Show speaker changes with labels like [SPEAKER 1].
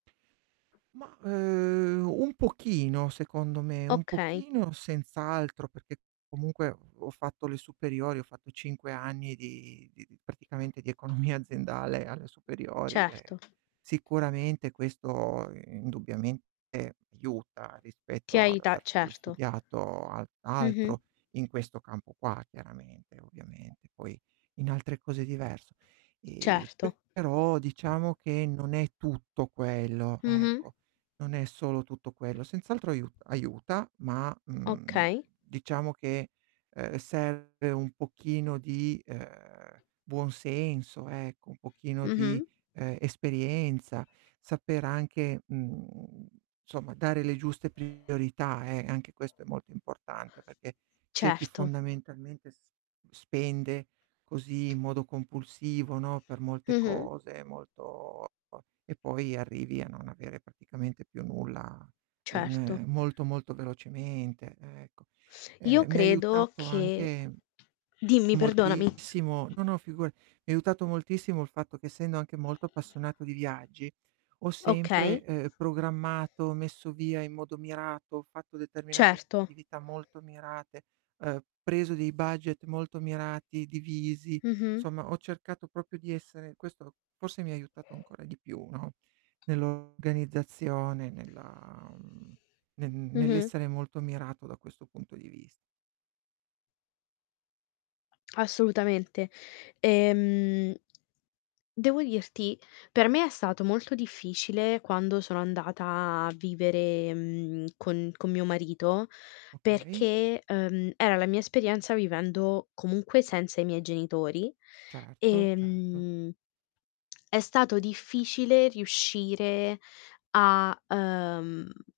[SPEAKER 1] Ma, uhm, un pochino, secondo me, un
[SPEAKER 2] Okay.
[SPEAKER 1] pochino senz'altro, perché comunque ho fatto le superiori, ho fatto 5 anni di di di praticamente di economia aziendale alle superiori
[SPEAKER 2] Certo.
[SPEAKER 1] e sicuramente questo indubbiamente aiuta
[SPEAKER 2] Ti
[SPEAKER 1] rispetto ad
[SPEAKER 2] aiuta,
[SPEAKER 1] aver stu ehm,
[SPEAKER 2] certo.
[SPEAKER 1] studiato al
[SPEAKER 2] Mh-mh.
[SPEAKER 1] altro in questo campo qua chiaramente, ovviamente, poi in altre cose è diverso. Ehm,
[SPEAKER 2] Certo.
[SPEAKER 1] però diciamo che non è tutto quello,
[SPEAKER 2] Mh-mh.
[SPEAKER 1] ecco. Non è solo tutto quello, senz'altro aiu aiuta, ma, mhmm,
[SPEAKER 2] Okay.
[SPEAKER 1] diciamo che, ehm, serve un pochino di, ehm, buon senso ecco, un pochino di,
[SPEAKER 2] Mh-mh.
[SPEAKER 1] ehm, esperienza, saper anche, mhmm, insomma dare le giuste priorità eh, anche questo è molto importante perché c'è chi
[SPEAKER 2] Certo.
[SPEAKER 1] fondamentalmente s spende così in modo compulsivo, no, per molte
[SPEAKER 2] Mh-mh.
[SPEAKER 1] cose molto e po e poi arrivi a non avere praticamente più nulla
[SPEAKER 2] Certo.
[SPEAKER 1] in molto, molto velocemente ecco.
[SPEAKER 2] Io
[SPEAKER 1] Ehm, mi ha
[SPEAKER 2] credo
[SPEAKER 1] aiutato
[SPEAKER 2] che
[SPEAKER 1] anche
[SPEAKER 2] dimmi perdonami.
[SPEAKER 1] moltissimo, no no figura mi ha aiutato moltissimo il fatto che essendo anche molto appassionato di viaggi, ho sempre,
[SPEAKER 2] Okay.
[SPEAKER 1] ehm, programmato, messo via in modo mirato, ho fatto determinate
[SPEAKER 2] Certo.
[SPEAKER 1] attività molto mirate, ehm, preso dei budget molto mirati, divisi,
[SPEAKER 2] Mh-mh.
[SPEAKER 1] insomma ho cercato proprio di essere questo forse mi ha aiutato ancora di più, no, nell' organizzazione, nella mhmm, n
[SPEAKER 2] Mh-mh.
[SPEAKER 1] nell'essere molto mirato da questo punto di vis
[SPEAKER 2] Assolutamente. Ehm, devo dirti, per me è stato molto difficile quando sono andata a vivere, mhmm, con con mio marito,
[SPEAKER 1] Okay.
[SPEAKER 2] perché, ehm, era la mia esperienza vivendo comunque senza i miei genitori,
[SPEAKER 1] Certo, certo.
[SPEAKER 2] ehm, è stato difficile riuscire a, uhm